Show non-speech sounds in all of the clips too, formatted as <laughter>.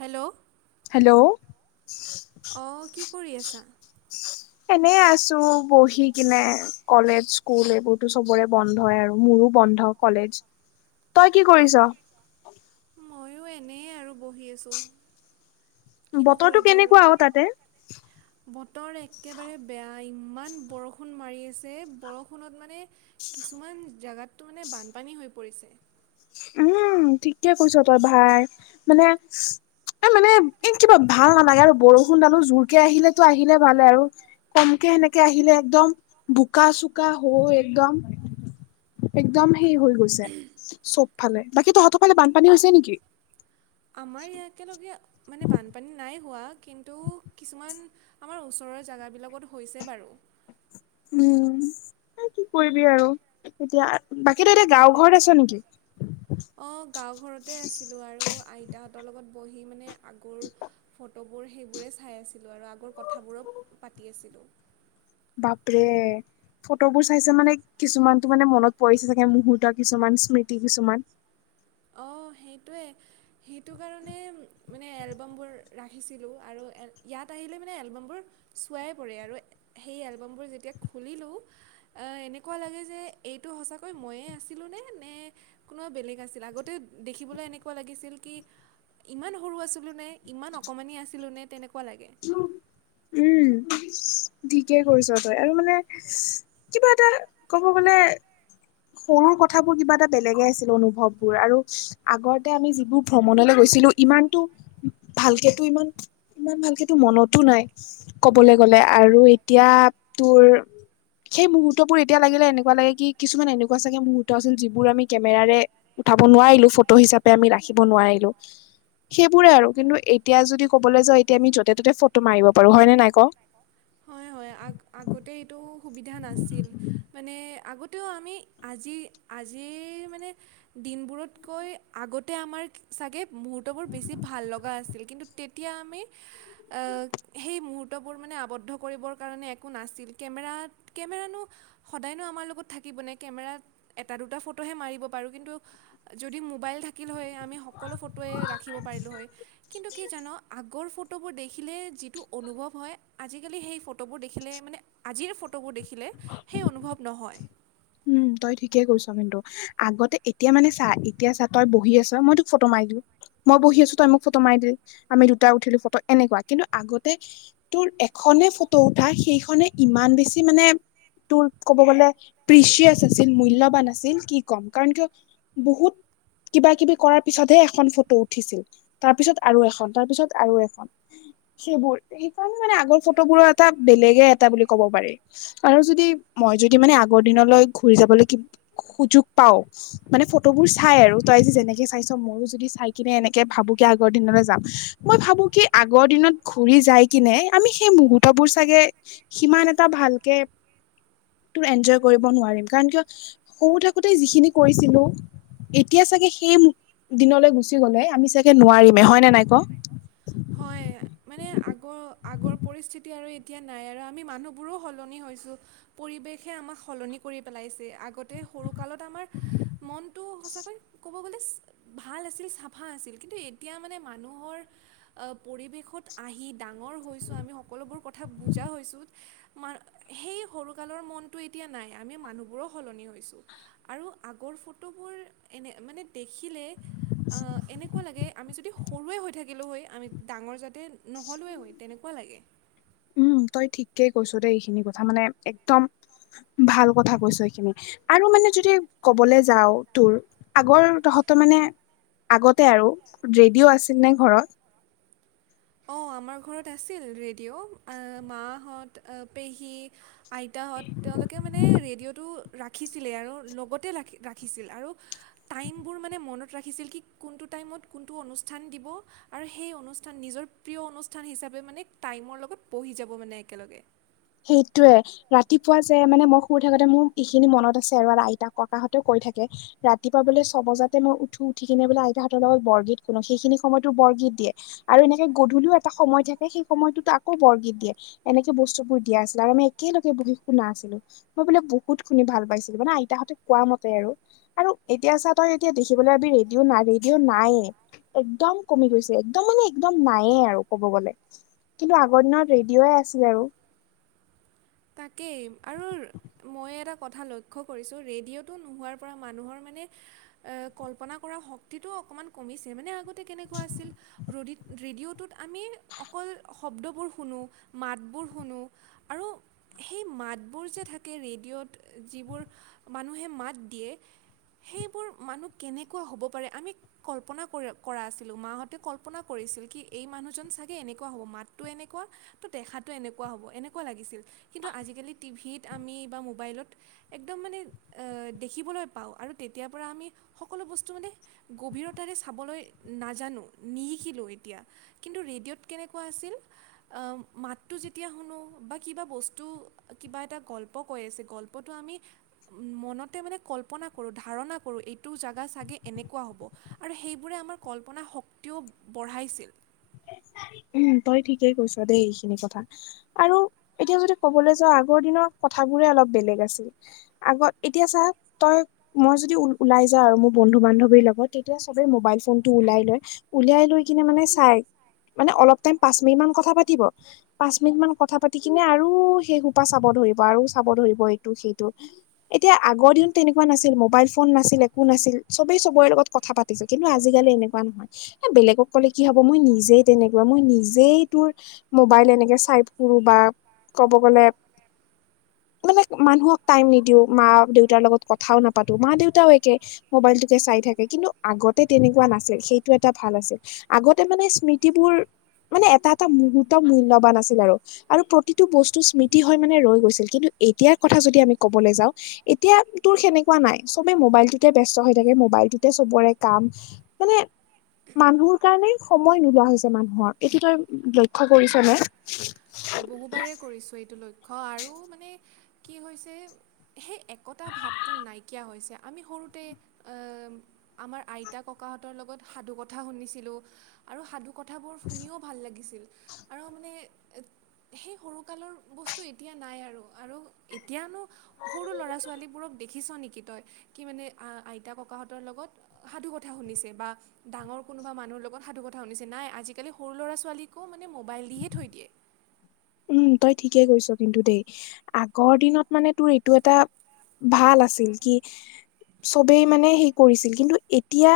Hello hello অঁ কি কৰি আছা? এনেই আছো বহি কিনে, কলেজ, স্কুল এইবোৰতো চবৰে ব - বন্ধই আৰু মোৰো বন্ধ কলেজ। <inaudible> তই কি কৰিছ? মইয়ো এনেই আৰু বহি আছোঁ। কিনো বতৰটো কৰিবি আৰু। কেনেকুৱা অ তাতে বতৰ একেবাৰে বেয়া ইমান বৰষুণ মাৰি আছে বৰষুণত মানে - কিছুমান জেগাতটো মানে বানপানী হৈ পৰিছে। উম, ঠিকে কৈছ তই ভাই মানে - এই মানে এ কিবা ভাল নালাগে আৰু বৰষুণডালো জোৰকে আহিলে তো আহিলে ভালে আৰু - কমকে সেনেকে আহিলে একদম বোকা চোকা হৈ একদম - একদম সেই হৈ গৈছে চবফালে। বাকী তহঁতৰ ফালে বানপানী হৈছে নেকি? আমাৰ এই একেলগে মানে বানপানী নাই হোৱা কিন্তু কিছুমান - আমাৰ ওচৰৰ জেগাবিলাকত হৈছে বাৰু। উম, কি কৰিবি আৰু এতিয়া বাকী ত‌ই এতিয়া গাওঁ ঘৰত আছ নেকি? অ গাঁও ঘৰতে আছিলোঁ আৰু আইতাহঁতৰ লগত বহি মানে আগুৰ - ফটোবোৰ সেইবোৰেই চাই আছিলোঁ আৰু আগৰ কথাবোৰো পাতি আছিলোঁ। বাপৰে। ফটোবোৰ চাইছে মানে কিছুমানতো মানে মনত পৰিছে চাগে মুহূৰ্ত কিছুমান স্মৃতি কিছুমান। অ সেইটোৱে। সেইটো কাৰণে মানে এলবামবোৰ ৰাখিছিলোঁ আৰু ইয়াত আহিলে মানে এলবামবোৰ - চোৱাই পৰে আৰু সেই এলবামবোৰ যেতিয়া খুলিলোঁ - এনেকুৱা লাগে যে এইটো সঁচাকৈ ম‌ইয়ে আছিলো নে, নে কোনোবা বেলেগ আছিল আগত - দেখিবলৈ এনেকুৱা লাগিছিল কি? ইমান সৰু আছিলো নে, ইমান অকমানি আছিলো নে, তেনেকুৱা লাগে। উম, ইছ্। ঠিকেই কৰিছ তই, আৰু মানে কিবা এটা কব গলে - সৰু কথাবোৰ কিবা এটা বেলেগে আছিল অনুভৱবোৰ আৰু - আগৰতে আমি যিবোৰ ভ্ৰমণলৈ গৈছিলো ইমানতো ভালকেতো ইমান - ইমান ভালকে তো মনতো নাই, কবলে গলে আৰু এতিয়া তোৰ - সেই মুহুৰ্তবোৰ এতিয়া লাগিলে এনেকুৱা লাগে কি কিছুমান এনেকুৱা চাগে মুহুৰ্ত আছিল যিবোৰ আমি কেমেৰাৰে - উঠাব নোৱাৰিলো, ফটো হিচাপে আমি ৰাখিব নোৱাৰিলো। সেইবোৰেই আৰু কিন্তু এতিয়া যদি কবলৈ যাও এতিয়া আমি য'তে ত'তে ফটো মাৰিব পাৰো হয়নে নাই ক? হয় হয় আগ আগতেই এইটো সুবিধা নাছিল। মানে, আগতেও আমি আজি আজিৰ মানে দিনবোৰতকৈ আগতে আমাৰ চাগে মুহুৰ্তবোৰ বেছি ভাল লগা আছিল কিন্তু তেতিয়া আমি এ সেই মুহুৰ্তবোৰ মানে আৱদ্ধ কৰিবৰ কাৰণে একো নাছিল, কেমেৰাত কেমেৰানো সদায়নো আমাৰ লগত থাকিব নে কেমেৰাত এটা দুটা ফটোহে মাৰিব পাৰো কিন্তু যদি মোবাইল থাকিল হয় আমি সকলো ফটোৱে ৰাখিব পাৰিলো হয় কিন্তু জান আগৰ ফ টোবোৰ দেখিলে যিটো অনুভৱ হয়, আজিকালি সেই ফ ফটোবোৰ দেখিলে, মানে আজিৰ এই ফটোবোৰ দেখিলে সেই অনুভৱ নহয়। উম' তই ঠিকেই কৈছ কিন্তু। আগতে এতিয়া মানে চা, এতিয়া চা, তই বহি আছ মই তোক ফটো মাৰি দিলো মই বহি আছো তই মোক ফটো মাৰি দিলি আমি দুটা উঠিলো ফটো এনেকোৱা, কিন্তু আগতে তোৰ এখনে ফটো উঠা সেইখনে ইমান বেছি মানে তোৰ ক'ব গ'লে প্ৰিচিয়াছ আছিল মূল্যৱান আছিল, কি ক'ম কাৰণ কিয় বহুত কিবা কিবি কৰাৰ পিছতহে এখন ফটো উঠিছিল, তাৰপিছত আৰু এখন, তাৰপিছত আৰু এখন সেইবোৰ সেইকাৰণে মানে, আগৰ ফটোবোৰৰ এটা বেলেগে এটা বুলি ক'ব পাৰি। আৰু যদি মই যদি মানে, আগৰ দিনলৈ ঘূৰি যাবলৈ কিবা সুযোগ পাও মানে ফটোবোৰ চাই আৰু তই যে যেনেকে চাইছ মইয়ো যদি চাই কিনে এনেকে ভাবো কি আগৰ দিনলৈ যাম মই ভাবো কি আগৰ দিনত ঘুৰি যাই কিনে, আমি সেই মুহুৰ্তবোৰ চাগে সিমান এটা ভালকে, তোৰ এঞ্জয় কৰিব নোৱাৰিম, কাৰণ কিয় সৰু থাকোতেই যিখিনি কৰিছিলো এতিয়া চাগে সেই মূ দিনলৈ গুচি গ'লে আমি চাগে নোৱাৰিমে হয় নে নাই ক? হয়, মানে আগৰ আগৰ পৰিস্থিতি আৰু এতিয়া নাই আৰু আমি মানুহবোৰো সলনি হৈছো পৰিৱেশে আমাক সলনি কৰি পেলাইছে আগত এ সৰু কালত আমাৰ মনটো সঁচাকৈ ক'বলৈ গলে ভাল আছিল, চাফা আছিল, কিন্তু এতিয়া মানে মানুহৰ অ পৰিৱেশত আহি ডাঙৰ হৈছো, আমি সকলোবোৰ কথা বুজা হৈছো মা, সেই সৰুকালৰ মনটো এতিয়া নাই। আমি মানুহবোৰো সলনি হৈছো। আৰু আগৰ ফটোবোৰ এনে মানে দেখিলে আ এনেকোৱা লাগে আমি যদি সৰুৱেই হৈ থাকিলো হয় আমি ডাঙৰ যাতে নহলোৱেই হয়, তেনেকোৱা লাগে উম, তই ঠিকেই কৈছ দেই, এইখিনি কথা মানে একদম ভাল কথা কৈছ এইখিনি। আৰু মানে, যদি ক'বলৈ যাও তোৰ আগৰ তহঁতৰ মানে আগতে আৰু ৰেডিঅ' আছিল নে ঘৰত? অ', আমাৰ ঘৰত আছিল ৰেডিঅ', এ মাহঁত অ পেহী আইতাহঁত তেওঁলোকে মানে ৰেডিঅ'টো ৰাখিছিলে আৰু লগতে ৰাখি ৰাখিছিল আৰু টাইমবোৰ মানে, মনত ৰাখিছিল কি কোনটো টাইমত, কোনটো অনুষ্ঠান দিব আৰু সেই অনুষ্ঠান নিজৰ প্ৰিয় অনুষ্ঠান হিচাপে মানে টাইমৰ লগত বাঢ়ি যাব মানে একেলগে সেইটোৱে ৰাতিপুৱা যে, মানে মই শুই থাকোতে মোৰ এইখিনি মনত আছে আৰু আইতাক ককাহঁতেও কৈ থাকে ৰাতিপুৱা, বোলে ছয় বজাতে, মই উঠো উঠি কিনে বোলে, আইতাহঁতৰ লগত বৰগীত শুনো সেইখিনি সময়টো বৰগীত দিয়ে। আৰু এনেকে গধূলিও এটা সময় থাকে, সেই সময়টোত আকৌ বৰগীত দিয়ে এনেকে বস্তুবোৰ দিয়া আছিলে, আৰু আমি একেলগে বহি শুনা আছিলো। মই বোলে, বহুত শুনি ভাল পাইছিলো মানে আইতাহঁতে কোৱা মতে, আৰু আৰু এতিয়া চা, তই এতিয়া দেখিবলৈ পাবি ৰেডিঅ' নাই ৰেডিঅ' নায়েই একদম কমি গৈছে, একদম মানে, একদম নায়েই আৰু ক'ব গ'লে। কিন্তু আগৰ দিনত ৰেডিঅয় আছিল আৰু তাকেই আৰু মই এটা কথা লক্ষ্য কৰিছোঁ ৰেডিঅ'টো নোহোৱাৰ পৰা মানুহৰ মানে এ কল্পনা কৰা শক্তিটো অকমান কমিছে মানে আগত কেনেকুৱা আছিল ৰেডিঅ'ত টোত আমি অকল শব্দবোৰ শুনো মাতবোৰ শুনো আৰু সেই মাতবোৰ যে থাকে, ৰেডিঅ'ত যিবোৰ মানুহে মাত দিয়ে সেইবোৰ মানুহ কেনেকুৱা হ'ব পাৰে আমি কল্পনা কৰা আছিলোঁ মাহঁতে কল্পনা কৰিছিল কি এই মানুহজন চাগে এনেকুৱা হ'ব মাতটো এনেকুৱা তো দেখাতটো এনেকুৱা হ'ব এনেকুৱা লাগিছিল কিন্তু আজিকালি টিভিত আমি বা মোবাইলত একদম মানে দেখিবলৈ পাওঁ আৰু তেতিয়াৰ পৰা আমি সকলো বস্তু মানে গভীৰতাৰে চাবলৈ নাজানো নিশিকিলোঁ এতিয়া কিন্তু ৰেডিঅ'ত কেনেকুৱা আছিল মাতটো যেতিয়া শুনোঁ বা কিবা বস্তু টো কিবা এটা গল্প কৈ আছে গল্পটো আমি মনতে মানে কল্পনা কৰোঁ ধাৰণা কৰোঁ এইটো জেগা চাগে এনেকুৱা হ'ব আৰু সেইবোৰে আমাৰ কল্পনা শক্তিও বঢ়াইছিল উম তই ঠিকেই কৈছ দেই এইখিনি কথা আৰু এতিয়া যদি ক'বলৈ যাওঁ আগৰ দিনৰ কথাবোৰে অলপ বেলেগ আছিল আগত এতিয়া চা তই মই যদি ওলাই যাও আৰু মোৰ বন্ধু বান্ধৱীৰ লগত তেতিয়া সবে মোবাইল ফোন টো ওলাই লয় উলিয়াই লৈ কিনে মানে চাই মানে অলপ টাইম পাঁচ মিনিট মান কথা পাতিব পাঁচ মিনিট মান কথা পাতি কিনে আৰু সেই সোপা চাব ধৰিব আৰু চাব ধৰিব এইটো সেইটো এতিয়া আগৰ দিনত তেনেকুৱা নাছিল মোবাইল ফোন নাছিল একো নাছিল চবেই চবৰে লগত কথা পাতিছো কিন্তু আজিকালি এনেকুৱা নহয় এ বেলেগক ক'লে কি হব মই নিজে তেনেকুৱা মই নিজেই তোৰ মোবাইল এনেকে চাই ফুৰো বা ক'ব গ'লে মানে মানুহক টাইম নিদিও মা দেউতাৰ লগত কথাও নাপাতো মা দেউতাও একে মবাইলটোকে চাই থাকে কিন্তু আগতে তেনেকুৱা নাছিল সেইটো এটা ভাল আছিল আগতে মানে স্মৃ স্মৃতি বোৰ মানে এটা এটা মুহূৰ্ত মূল্যবান আছিল আৰু আৰু প্ৰতিটো বস্তু স্মৃতি হয় মানে ৰৈ গৈছিল কিন্তু এতিয়াৰ কথা যদি আমি ক'বলৈ যাওঁ এতিয়া তোৰ সেনেকুৱা নাই চবে মোবাইলটোতে ব্যস্ত হৈ থাকে মোবাইলটোতে চবৰে কাম মানে মানুহৰ কাৰণে সময় নোলোৱা হৈছে মানুহৰ এইটো তই লক্ষ্য কৰিছ মই বহুবাৰে কৰিছোঁ এইটো লক্ষ্য আৰু মানে কি হৈছে সেই একতা ভাৱটো নাইকিয়া হৈছে আমি সৰুতে আমাৰ আইতা ককাহঁতৰ লগত সাধু কথা শুনিছিলোঁ আৰু সাধু কথাবোৰ শুনিও ভাল লাগিছিল আৰু মানে সেই সৰুকালৰ বস্তু এতিয়া নাই আৰু আৰু এতিয়ানো সৰু ল'ৰা ছোৱালীবোৰক দেখিছ নেকি তই কি মানে আইতা ককাহঁতৰ লগত সাধু কথা শুনিছে বা ডাঙৰ কোনোবা মানুহ লগত সাধু কথা শুনিছে নাই আজিকালি সৰু ল'ৰা ছোৱালীকো মানে মোবাইল দিহে থৈ দিয়ে। উম তই ঠিকেই কৈছ কিন্তু দেই আগৰ দিনত মানে তোৰ এইটো এটা ভাল আছিল কি চবেই মানে হে কৰিছিল কিন্তু এতিয়া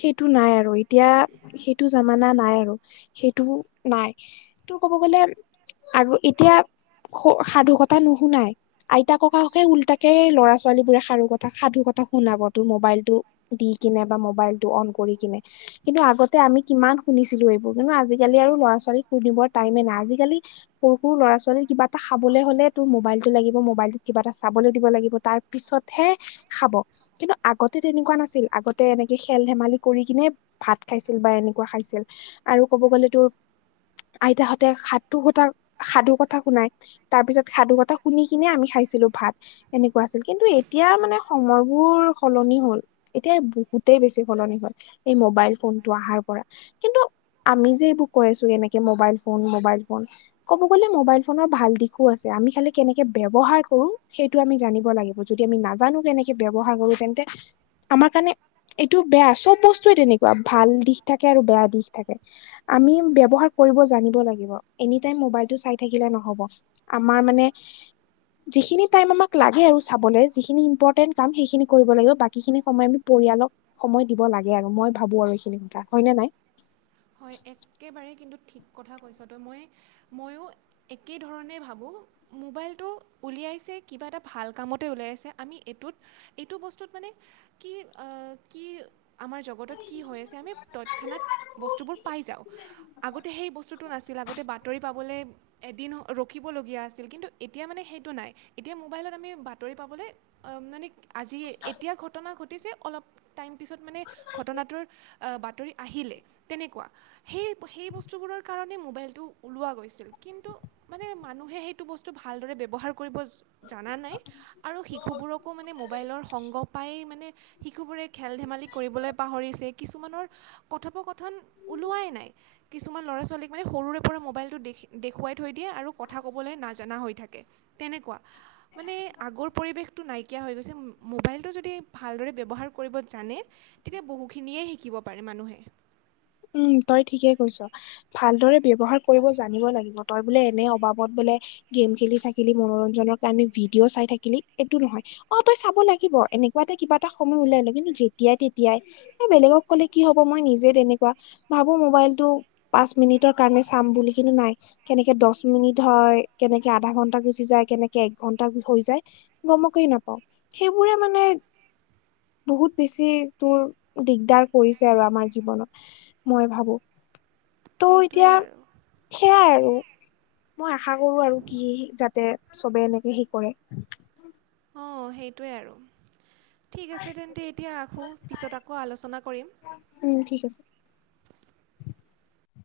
সেইটো নাই আৰু এতিয়া সেইটো জামানা নাই আৰু সেইটো নাই। তো ক'ব গ'লে আগ এতিয়া স-সাধুকতা নুশুনাই। আইতা ককাসকে উল্টাকে সেই ল'ৰা ছোৱালী বোৰে সাৰু কথা সাধু কথা শুনাব তোৰ মোবাইলটো দি কিনে বা মোবাইলটো অন কৰি কিনে। কিন্তু আগতে আমি কিমান শুনিছিলো এইবোৰ কিন্তু আজিকালি আৰু ল'ৰা ছোৱালীক শুনিবৰ টাইমে নাই আজিকালি সৰু সৰু ল'ৰা ছোৱালীৰ কিবা এটা খাবলৈ হ'লে তোৰ মোবাইলটো লাগিব মোবাইলটোত কিবা এটা চাবলৈ দিব লাগিব তাৰ পিছতহে খাব। কিন্তু আগতে তেনেকুৱা নাছিল আগতে এনেকে খেল ধেমালি কৰি কিনে ভাত খাইছিল বা এনেকুৱা খাইছিল আৰু ক'ব গ'লে তোৰ আইতাহঁতে খাত ধু স সাধু কথা শুনাই তাৰ পিছত সাধু কথা শুনি কিনে আমি খাইছিলো ভাত। এনেকুৱা আছিল কিন্তু এতিয়া মানে সময়বোৰ সলনি হল। এতিয়া বহুতেই বেছি সলনি হল এই মোবাইল ফোনটো আহাৰ পৰা। কিন্তু আমি যে এইবোৰ কৈ আছো এনেকে মোবাইল ফোন মোবাইল ফোন। কব গলে মোবাইল ফোনৰ ভাল দিশো আছে আমি খালি কেনেকে ব্যৱহাৰ কৰো সেইটো আমি জানিব লাগিব। যদি আমি নাজানো কেনেকে ব্যৱহাৰ কৰো তেন্তে আমাৰ কাৰণে এইটো বেয়া চব বস্তুৱে তেনেকুৱা ভাল দিশ থাকে আৰু বেয়া দিশ থাকে। আমি ব্যৱহাৰ কৰিব জানিব লাগিব। এনি টাইম মোবাইলটো চাই থাকিলে নহব আমাৰ মানে <inaudible> যিখিনি টাইম আমাক লাগে আৰু চাবলৈ যিখিনি ইম্পৰ্টেণ্ট কাম সেইখিনি কৰিব লাগিব বাকীখিনি সময় আমি পৰিয়ালক সময় দিব লাগে আৰু মই ভাবো আৰু এইখিনি কথা হয়নে নাই। হয় একেবাৰে কিন্তু ঠিক কথা কৈছ তো মই ময়ো একেধৰণে ভাবোঁ। মোবাইলটো উলিয়াইছে কিবা এটা ভাল কামতে উলিয়াইছে আমি এইটোত এইটো বস্তুত মানে কি কি আমাৰ জগতত কি হৈ আছে আমি তৎক্ষণাত বস্তুবোৰ পাই যাওঁ আগতে সেই বস্তুটো নাছিল আগতে বাতৰি পাবলে এদিন ৰখিবলগীয়া আছিল কিন্তু এতিয়া মানে সেইটো নাই এতিয়া মোবাইলত আমি বাতৰি পাবলে অ মানে আজি এতিয়া ঘটনা ঘটিছে অলপ টাইম পিছত মানে ঘটনাটোৰ বাতৰি আহিলে। তেনেকুৱা সেই সেই বস্তুবোৰৰ কাৰণে মোবাইলটো ওলোৱা গৈছিল কিন্তু মানে মানুহে সেইটো বস্তু ভালদৰে ব্যৱহাৰ কৰিব জনা নাই আৰু শিশুবোৰকো মানে মোবাইলৰ সংগ পাই মানে শিশুবোৰে খেল ধেমালি কৰিবলৈ পাহৰিছে কিছুমানৰ কথোপকথন ওলোৱাই নাই। কিছুমান ল'ৰা ছোৱালীক মানে সৰুৰে পৰা মোবাইলটো দেখি দেখুৱাই থৈ দিয়ে আৰু কথা ক'বলৈ নাজানা হৈ থাকে। তেনেকুৱা মানে আগৰ পৰিৱেশ টো নাইকিয়া হৈ গৈছে মোবাইলটো যদি ভালদৰে ব্যৱহাৰ কৰিব জানে তেতিয়া বহুখিনিয়ে শিকিব প পাৰে মানুহে। উম তই ঠিকে কৈছ। ভালদৰে ব্যৱহাৰ কৰিব জানিব লাগিব তই বোলে এনে অভাবত বোলে গেম খেলি থাকিলি মনোৰঞ্জনৰ কাৰণে ভিডিঅ' চাই থাকিলি এইটো নহয়। অ তই চাব লাগিব এনেকুৱা এটা কিবা এটা সময় উলিয়াই লৈ কিন্তু যেতিয়াই তেতিয়াই এ বেলেগক ক'লে কি হ'ব মই নিজে তেনেক কুৱা ভাবোঁ মোবাইলটো পাঁচ মিনিটৰ কাৰণে চাম বুলি কিন্তু নাই কেনেকে দছ মিনিট হয় কেনেকে আধা ঘন্টা গুচি যায় কেনেকে এক ঘন্টা হৈ যায়। গমকেই নাপাওঁ। সেইবোৰে মানে বহুত বেছি তোৰ দিগদাৰ কৰিছে আৰু আমাৰ জীৱনত। মই ভাবোঁ ত' সেইটোৱে এতিয়া আৰু সেয়াই আৰু মই আশা কৰোঁ আৰু কি যাতে চবে এনেকে সেই কৰে। অঁ সেইটোৱে আৰু ঠিক আছে তেন্তে এতিয়া ৰাখোঁ পিছত আকৌ আলোচনা কৰিম। উম ঠিক আছে।